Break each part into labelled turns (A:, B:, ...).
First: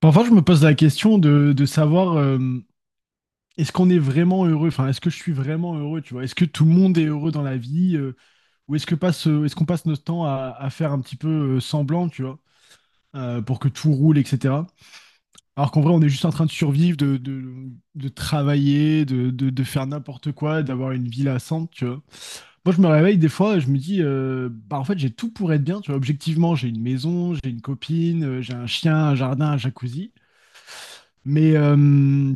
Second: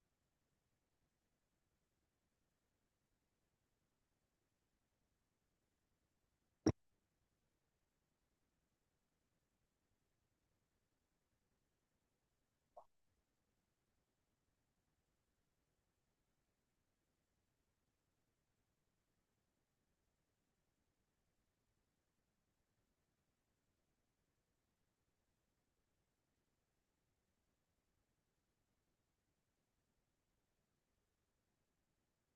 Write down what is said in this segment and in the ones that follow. A: Parfois, je me pose la question de savoir est-ce qu'on est vraiment heureux? Enfin, est-ce que je suis vraiment heureux, tu vois? Est-ce que tout le monde est heureux dans la vie? Ou est-ce qu'on passe notre temps à faire un petit peu semblant, tu vois, pour que tout roule, etc. Alors qu'en vrai, on est juste en train de survivre, de travailler, de faire n'importe quoi, d'avoir une vie lassante, tu vois. Moi, je me réveille des fois et je me dis, bah, en fait, j'ai tout pour être bien, tu vois. Objectivement, j'ai une maison, j'ai une copine, j'ai un chien, un jardin, un jacuzzi. Mais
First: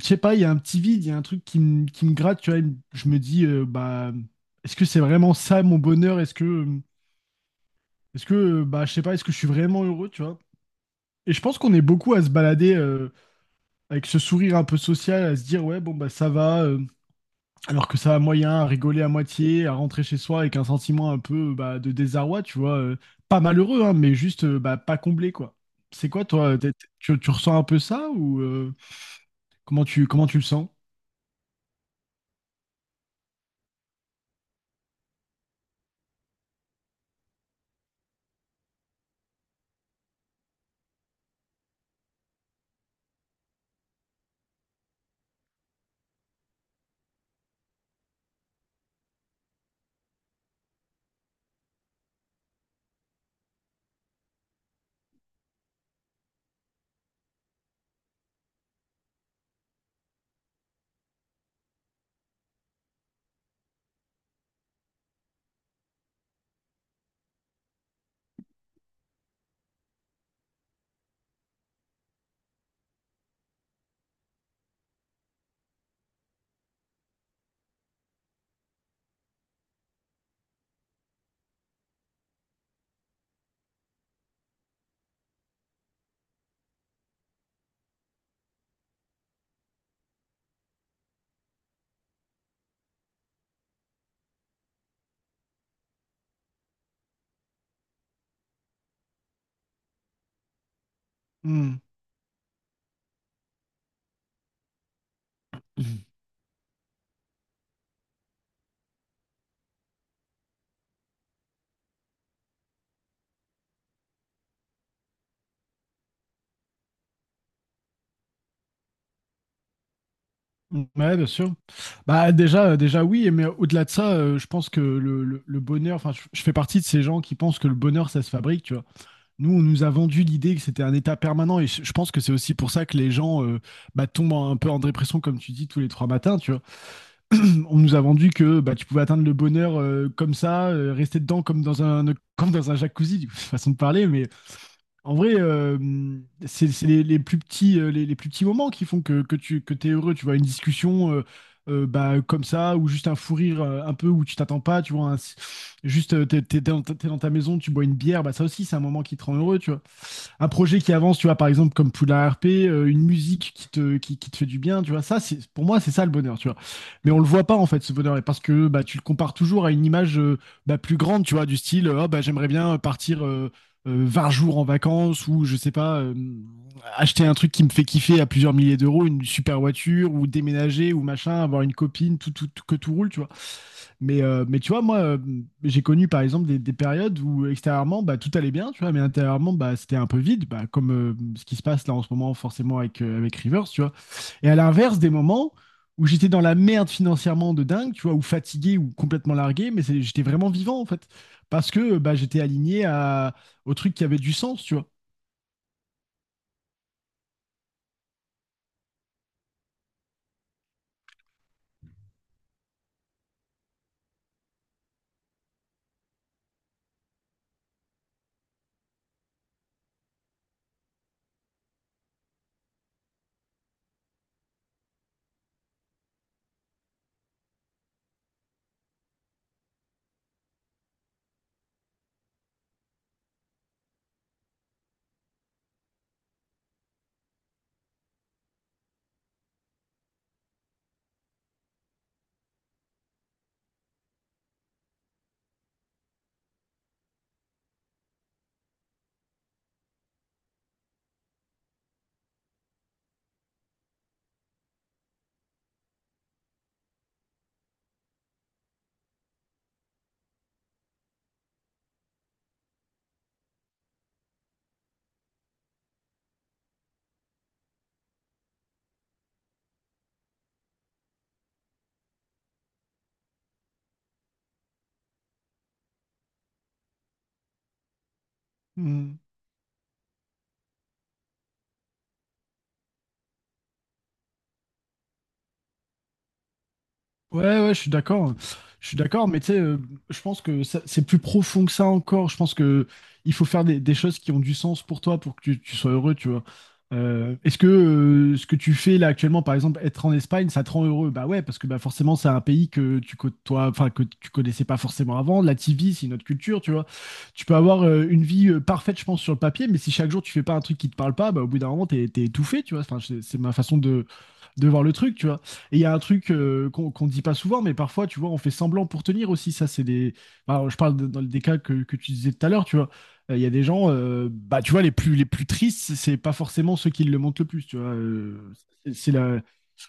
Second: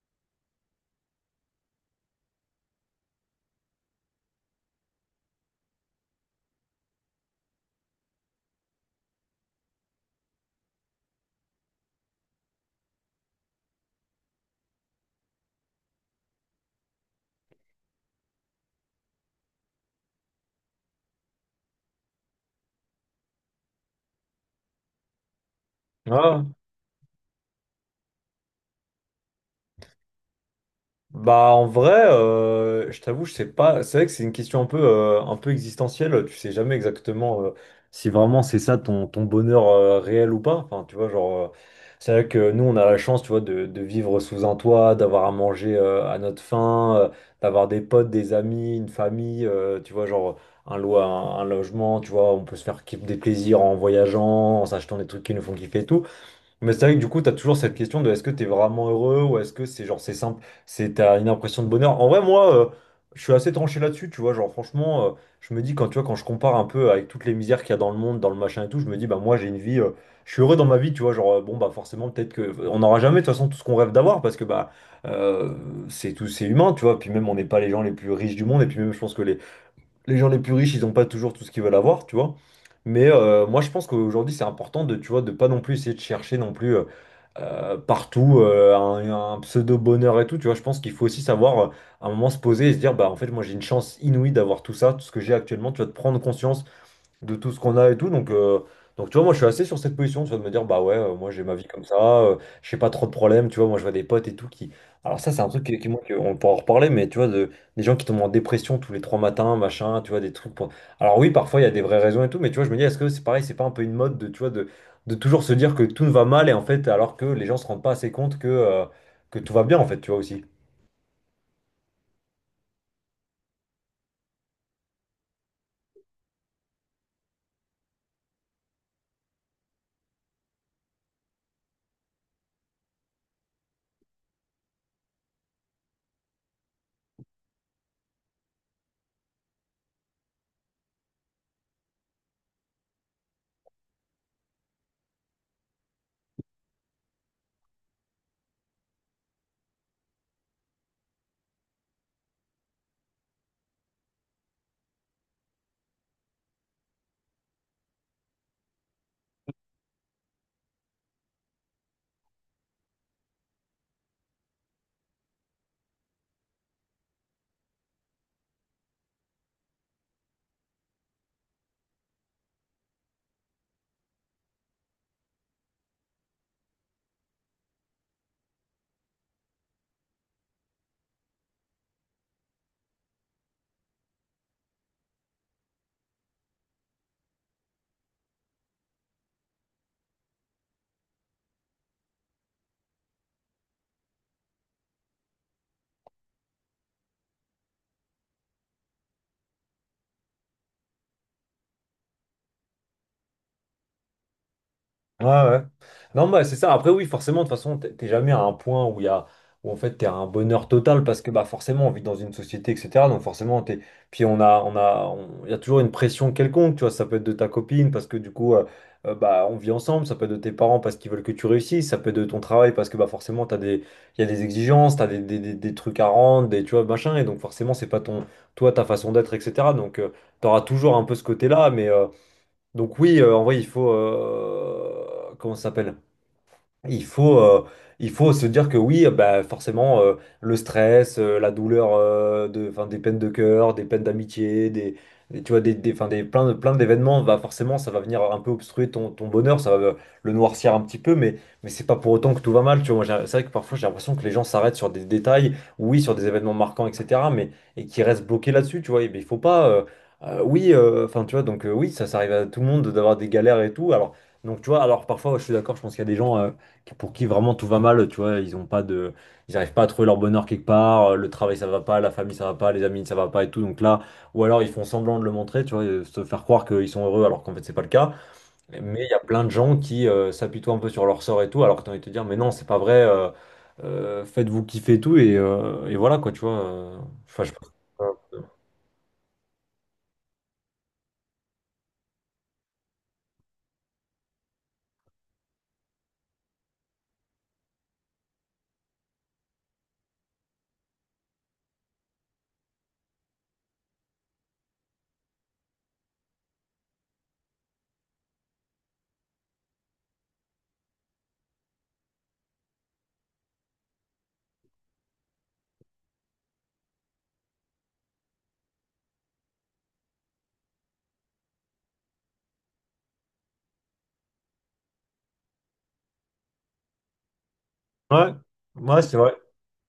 A: je sais pas, il y a un petit vide, il y a un truc qui me gratte, tu vois, je me dis bah est-ce que c'est vraiment ça mon bonheur? Est-ce que bah je sais pas, est-ce que je suis vraiment heureux, tu vois? Et je pense qu'on est beaucoup à se balader avec ce sourire un peu social, à se dire ouais bon bah ça va, alors que ça va moyen, à rigoler à moitié, à rentrer chez soi avec un sentiment un peu bah, de désarroi, tu vois, pas malheureux hein, mais juste bah, pas comblé quoi. C'est quoi
B: Ah.
A: toi? Tu ressens un peu ça ou, comment tu le sens?
B: Bah en vrai, je t'avoue, je sais pas. C'est vrai que c'est une question un peu existentielle. Tu sais jamais exactement si vraiment c'est ça ton bonheur réel ou pas. Enfin, tu vois, genre, c'est vrai que nous, on a la chance, tu vois, de vivre sous un toit, d'avoir à manger à notre faim, d'avoir des potes, des amis, une famille, tu vois, genre un lo- un, un logement, tu vois, on peut se faire des plaisirs en voyageant, en s'achetant des trucs qui nous font kiffer et tout. Mais c'est vrai que du coup, tu as toujours cette question de est-ce que tu es vraiment heureux ou est-ce que c'est genre c'est simple, c'est t'as une impression de bonheur. En vrai, moi, je suis assez tranché là-dessus, tu vois. Genre, franchement, je me dis quand tu vois, quand je compare un peu avec toutes les misères qu'il y a dans le monde, dans le machin et tout, je me dis, bah moi, j'ai une vie, je suis heureux dans ma vie, tu vois. Genre, bon, bah forcément, peut-être que on n'aura jamais de toute façon tout ce qu'on rêve d'avoir parce que bah euh, c'est tout, c'est humain, tu vois. Puis même, on n'est pas les gens les plus riches du monde et puis même, je pense que les gens les plus riches, ils n'ont pas toujours tout ce qu'ils veulent avoir, tu vois. Mais moi, je pense qu'aujourd'hui, c'est important de, tu vois, de pas non plus essayer de chercher non plus. Partout, un pseudo-bonheur et tout, tu vois, je pense qu'il faut aussi savoir à un moment se poser et se dire, bah en fait moi j'ai une chance inouïe d'avoir tout ça, tout ce que j'ai actuellement, tu vas te prendre conscience de tout ce qu'on a et tout. Donc tu vois, moi je suis assez sur cette position, tu vois, de me dire, bah ouais, moi j'ai ma vie
A: Hmm.
B: comme ça, j'ai pas trop de problèmes, tu vois, moi je vois des potes et tout qui. Alors ça, c'est un truc moi, on pourra en reparler, mais tu vois, de, des gens qui tombent en dépression tous les trois matins, machin, tu vois, des trucs pour- Alors oui, parfois il y a des vraies raisons et tout, mais tu vois, je me dis, est-ce que c'est pareil, c'est pas un peu une mode de, tu vois, de toujours se dire que tout va mal et en fait, alors que les gens se rendent pas assez compte que tout va bien, en fait, tu vois aussi.
A: Mm. Ouais, bien sûr. Bah déjà, déjà oui, mais au-delà de ça, je pense que le bonheur, enfin, je fais partie de ces gens qui pensent que le bonheur, ça se fabrique, tu vois. Nous, on nous a vendu l'idée que c'était un état permanent, et je pense que c'est aussi pour ça que les gens bah, tombent un peu en dépression, comme tu dis, tous les trois matins, tu vois. On nous a vendu que bah, tu pouvais atteindre le bonheur comme ça, rester dedans comme dans un jacuzzi, du coup, façon de parler. Mais en vrai, c'est les plus petits, les plus petits moments qui font que t'es heureux. Tu vois, une discussion bah, comme ça, ou juste un fou rire un peu où tu t'attends pas. Tu vois, juste t'es dans ta maison, tu bois une bière. Bah, ça aussi, c'est un moment qui te rend heureux. Tu vois un projet qui avance, tu vois, par exemple, comme Poula RP, une musique qui te fait du bien, tu vois, ça, c'est, pour moi, c'est ça le bonheur, tu vois. Mais on le voit pas, en fait, ce bonheur, et parce que bah, tu le compares toujours à une image bah, plus grande, tu vois, du style, oh, bah, j'aimerais bien partir 20 jours en vacances, ou je sais pas, acheter un truc qui me fait kiffer à plusieurs milliers d'euros, une super voiture, ou déménager, ou machin, avoir une copine, que tout roule, tu vois. Mais tu vois, moi, j'ai connu par exemple des périodes où extérieurement, bah, tout allait bien, tu vois, mais intérieurement, bah, c'était un peu vide, bah, comme ce qui se passe là en ce moment, forcément, avec Rivers, tu vois. Et à l'inverse, des moments où j'étais dans la merde financièrement de dingue, tu vois, ou fatigué ou complètement largué, mais j'étais vraiment vivant, en fait, parce que bah, j'étais aligné au truc qui avait du sens, tu vois.
B: Ouais, ouais. Non, bah, c'est ça. Après, oui, forcément, de toute façon, t'es jamais à un point où il y a, où en fait, t'es à un bonheur total parce que, bah, forcément, on vit dans une société, etc. Donc, forcément, t'es, puis on a, on- il y a toujours une pression quelconque, tu vois. Ça peut être de ta copine parce que, du coup, bah, on vit ensemble. Ça peut être de tes parents parce qu'ils veulent que tu réussisses. Ça peut être de ton travail parce que, bah, forcément, t'as des, il y a des exigences, t'as des trucs à rendre, des, tu vois, machin. Et donc, forcément, c'est pas ton, toi, ta façon d'être, etc. Donc, t'auras toujours un peu ce côté-là, mais, donc oui, en vrai, il faut… comment ça s'appelle? Il faut, euh, il faut se dire que oui, bah, forcément, le stress, la douleur de, 'fin, des peines de cœur, des peines d'amitié, des- tu vois, 'fin, des, plein, plein d'événements, bah, forcément, ça va venir un peu obstruer ton bonheur, ça va le noircir un petit peu, mais c'est pas pour autant que tout va mal. Tu vois, moi, j'ai- c'est vrai que parfois, j'ai l'impression que les gens s'arrêtent sur des détails, oui, sur des événements marquants, etc., mais et qui restent bloqués là-dessus, tu vois. Et, ben, il faut pas. Oui, enfin, tu vois, donc oui, ça arrive à tout le monde d'avoir des galères et tout. Alors, donc, tu vois, alors parfois, je suis d'accord, je pense qu'il y a des gens. Pour qui vraiment tout va mal, tu vois, ils ont pas de, ils arrivent pas à trouver leur bonheur quelque part, le travail ça va pas, la famille ça va pas, les amis ça va pas et tout, donc là, ou alors ils font semblant de le montrer, tu vois, se faire croire qu'ils sont heureux alors qu'en fait c'est pas le cas, mais il y
A: Hmm.
B: a plein de gens qui s'apitoient un peu sur leur sort et tout, alors que t'as envie de te dire, mais non, c'est pas vrai, faites-vous kiffer et tout, et voilà quoi, tu vois, enfin,
A: Ouais,
B: je…
A: ouais, je suis d'accord. Je suis d'accord, mais tu sais, je pense que c'est plus profond que ça encore. Je pense que il faut faire des choses qui ont du sens pour toi, pour que tu sois heureux, tu vois. Est-ce que ce que tu fais là actuellement, par exemple, être en Espagne, ça te rend heureux? Bah ouais, parce que bah forcément, c'est un pays que tu côtoies, enfin que tu connaissais pas forcément avant. La TV, c'est une autre culture, tu vois. Tu peux avoir une vie parfaite, je pense, sur le papier, mais si chaque jour tu fais pas un truc qui te parle pas, bah au bout d'un moment, t'es étouffé, tu vois. Enfin, c'est ma façon de voir le truc, tu vois. Et il y a un truc qu'on dit pas souvent, mais parfois, tu vois, on fait semblant pour tenir aussi. Ça, c'est des. Bah, je parle dans des cas que tu disais tout à l'heure, tu vois. Il y a des gens, bah, tu vois, les plus tristes, c'est pas forcément ceux qui le montrent le plus, tu vois.
B: Ouais, ouais,
A: C'est
B: c'est vrai.
A: la,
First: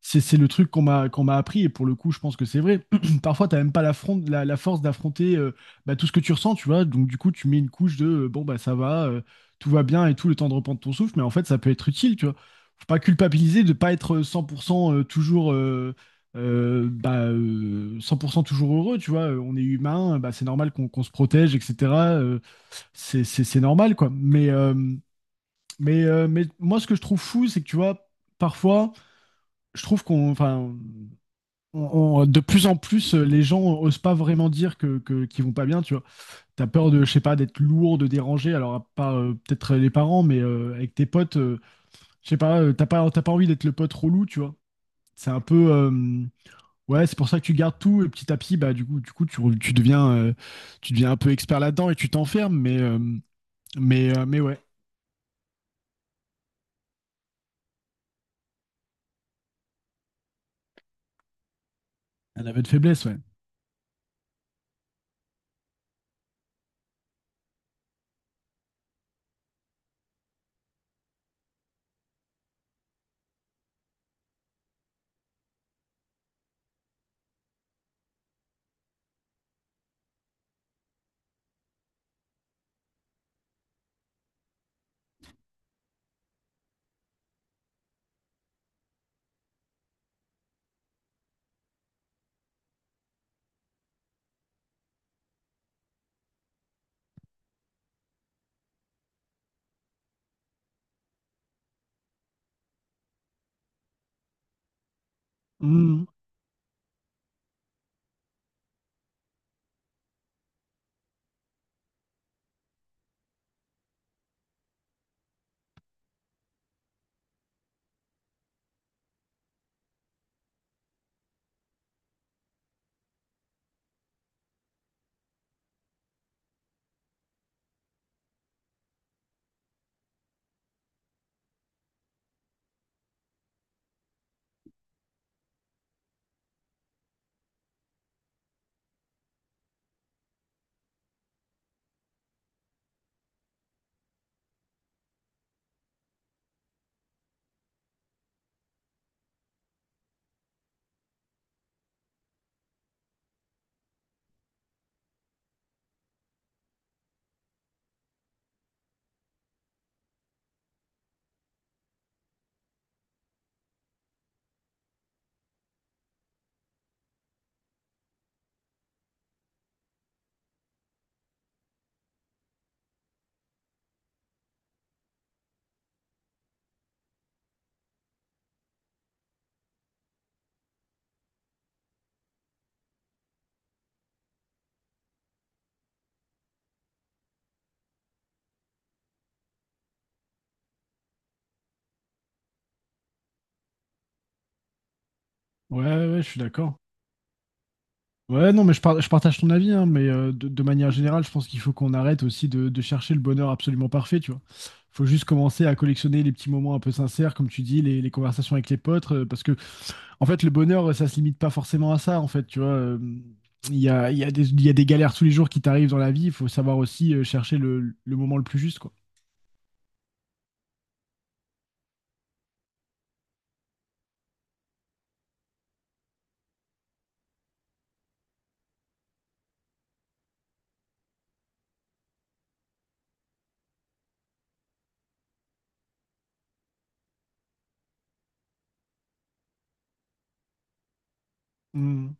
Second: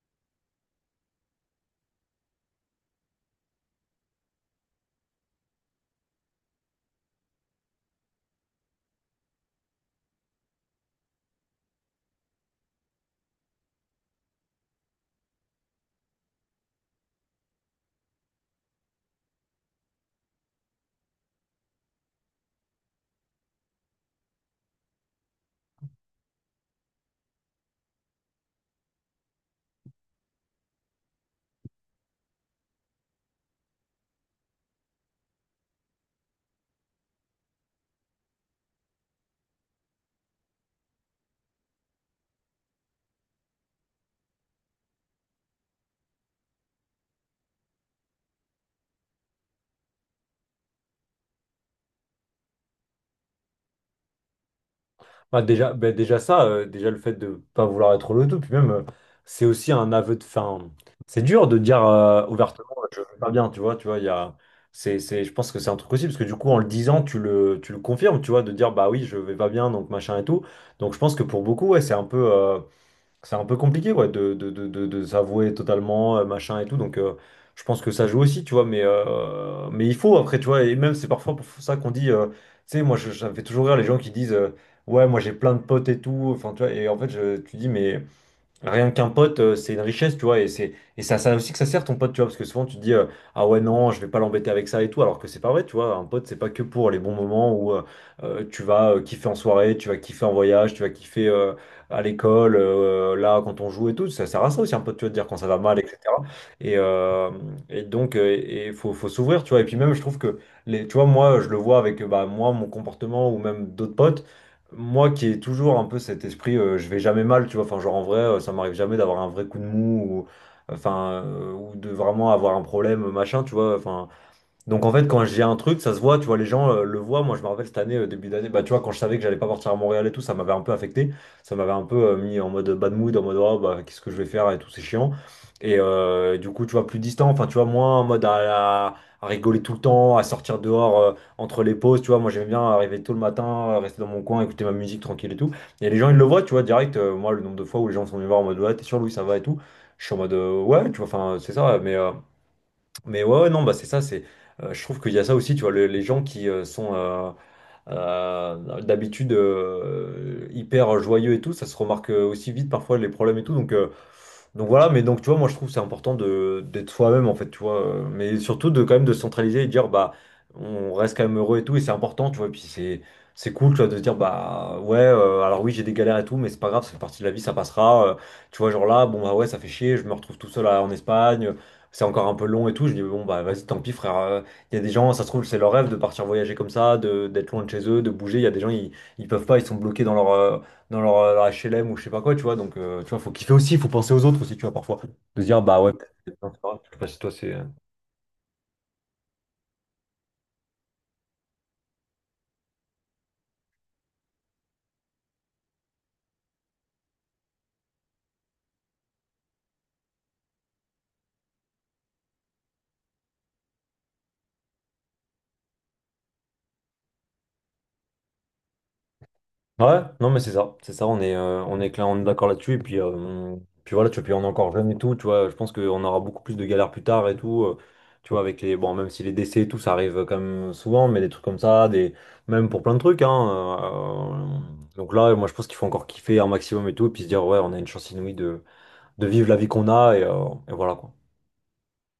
A: c'est le truc qu'on m'a appris, et pour le coup je pense que c'est vrai. Parfois t'as même pas la force d'affronter bah, tout ce que tu ressens, tu vois, donc du coup tu mets une couche de bon bah ça va, tout va bien, et tout le temps de reprendre ton souffle, mais en fait ça peut être utile, tu vois. Faut pas culpabiliser de pas être 100% toujours bah, 100% toujours heureux, tu vois. On est humain, bah, c'est normal qu'on se protège, etc. C'est normal quoi, mais moi ce que je trouve fou c'est que tu vois parfois je trouve qu'on, enfin, de plus en plus, les gens osent pas vraiment dire qu'ils vont pas bien, tu vois. T'as peur de, je sais pas, d'être lourd, de déranger. Alors, à part peut-être les parents, mais avec tes potes, je sais pas, t'as pas envie d'être le pote relou, tu vois. C'est un peu, ouais, c'est pour ça que tu gardes tout et petit à petit, bah du coup, tu deviens, un peu expert là-dedans et tu t'enfermes. Mais ouais,
B: Bah, déjà ça, déjà le fait de pas vouloir être le tout, puis même, c'est aussi un aveu de fin. C'est dur de dire
A: un aveu
B: ouvertement,
A: de
B: je
A: faiblesse,
B: vais
A: ouais.
B: pas bien, tu vois, il y a, c'est, je pense que c'est un truc aussi, parce que du coup, en le disant, tu le confirmes, tu vois, de dire, bah oui, je vais pas bien, donc machin et tout. Donc je pense que pour beaucoup, ouais, c'est un peu… c'est un peu compliqué ouais, de s'avouer totalement, machin et tout. Donc, je pense que ça joue aussi, tu vois. Mais il faut, après, tu vois. Et même, c'est parfois pour ça qu'on dit, tu sais, moi, je- ça me fait toujours rire les gens qui disent, ouais, moi, j'ai plein de potes et tout. Enfin, tu vois. Et en fait, je, tu dis, mais. Rien qu'un pote, c'est une richesse, tu vois, et c'est ça aussi que ça sert ton pote, tu vois, parce que souvent tu te dis ah ouais non, je vais pas l'embêter avec ça et tout, alors que c'est pas vrai, tu vois, un pote c'est pas que pour les bons moments où tu vas kiffer en soirée, tu vas kiffer en voyage, tu vas kiffer à l'école, là quand on joue et tout, ça sert à ça aussi un pote, tu vois, de dire quand ça va mal,
A: Mhm.
B: etc. Et, euh, et donc et faut s'ouvrir, tu vois, et puis même je trouve que les, tu vois, moi je le vois avec bah moi mon comportement ou même d'autres potes. Moi qui ai toujours un peu cet esprit, je vais jamais mal, tu vois, enfin genre en vrai, ça m'arrive jamais d'avoir un vrai coup de mou ou, enfin, ou de vraiment avoir un problème, machin, tu vois, enfin. Donc en fait, quand j'ai un truc, ça se voit, tu vois, les gens le voient. Moi, je me rappelle cette année, début d'année, bah, tu vois, quand je savais que j'allais pas partir à Montréal et tout, ça m'avait un peu affecté. Ça m'avait un peu mis en mode bad mood, en mode, oh, bah, qu'est-ce que je vais faire et tout, c'est chiant. Et du coup, tu vois, plus distant, enfin, tu vois, moins en mode à rigoler tout le temps, à sortir dehors entre les pauses, tu vois. Moi, j'aimais bien arriver tôt le matin, rester dans mon coin, écouter ma musique tranquille et tout. Et les gens, ils le voient, tu vois, direct. Moi, le nombre de fois où les gens sont venus me voir en mode, ouais, t'es sûr, Louis, ça va et tout. Je suis en mode, ouais, tu vois, enfin, c'est ça, mais. Mais ouais, ouais, non, bah c'est ça, c'est, je trouve qu'il y a ça aussi, tu vois, le- les gens qui sont, d'habitude, hyper joyeux et tout, ça se remarque aussi vite parfois les problèmes et tout. Donc voilà, mais donc tu vois, moi je trouve que c'est important de d'être soi-même en fait, tu vois, mais surtout de quand même de se centraliser et de dire bah on reste quand même heureux et tout, et c'est important, tu vois, et puis c'est cool, tu vois, de se dire bah ouais, alors oui, j'ai des galères et tout, mais c'est pas grave, ça fait partie de la vie, ça passera, tu vois, genre là, bon bah ouais, ça fait chier, je me retrouve tout seul en Espagne, c'est encore un peu long et tout, je dis bon bah vas-y, tant pis frère, il y a des gens, ça se trouve, c'est leur rêve de partir voyager comme ça, de, d'être loin de chez eux, de bouger. Il y a des gens, ils peuvent pas, ils sont bloqués dans leur, leur HLM ou je sais pas quoi, tu vois. Donc, tu vois, faut kiffer aussi, faut penser aux autres aussi, tu vois, parfois. De se dire, bah
A: Ouais,
B: ouais,
A: ouais,
B: peut-être
A: ouais, je
B: que les
A: suis
B: gens, c'est pas
A: d'accord.
B: grave. Je sais pas si toi, c'est.
A: Ouais, non, mais je partage ton avis, hein, mais de manière générale, je pense qu'il faut qu'on arrête aussi de chercher le bonheur absolument parfait, tu vois. Faut juste commencer à collectionner les petits moments un peu sincères, comme tu dis, les conversations avec les potes, parce que, en fait, le bonheur, ça se limite pas forcément à ça, en fait, tu vois. Il y a des galères tous les jours qui t'arrivent dans la vie, il faut savoir aussi chercher le moment le plus juste, quoi.
B: Ouais, non mais c'est ça, on est clair, on est d'accord là-dessus, et puis, puis voilà, tu vois, puis on est encore jeune et tout, tu vois, je pense qu'on aura beaucoup plus de galères plus tard et tout, tu vois, avec les, bon, même si les décès et tout, ça arrive quand même souvent, mais des trucs comme ça, des, même pour plein de trucs, hein, donc là, moi je pense qu'il faut encore kiffer un maximum et tout, et puis se dire, ouais, on a une chance inouïe de vivre la vie qu'on a, et voilà, quoi.
A: Mm.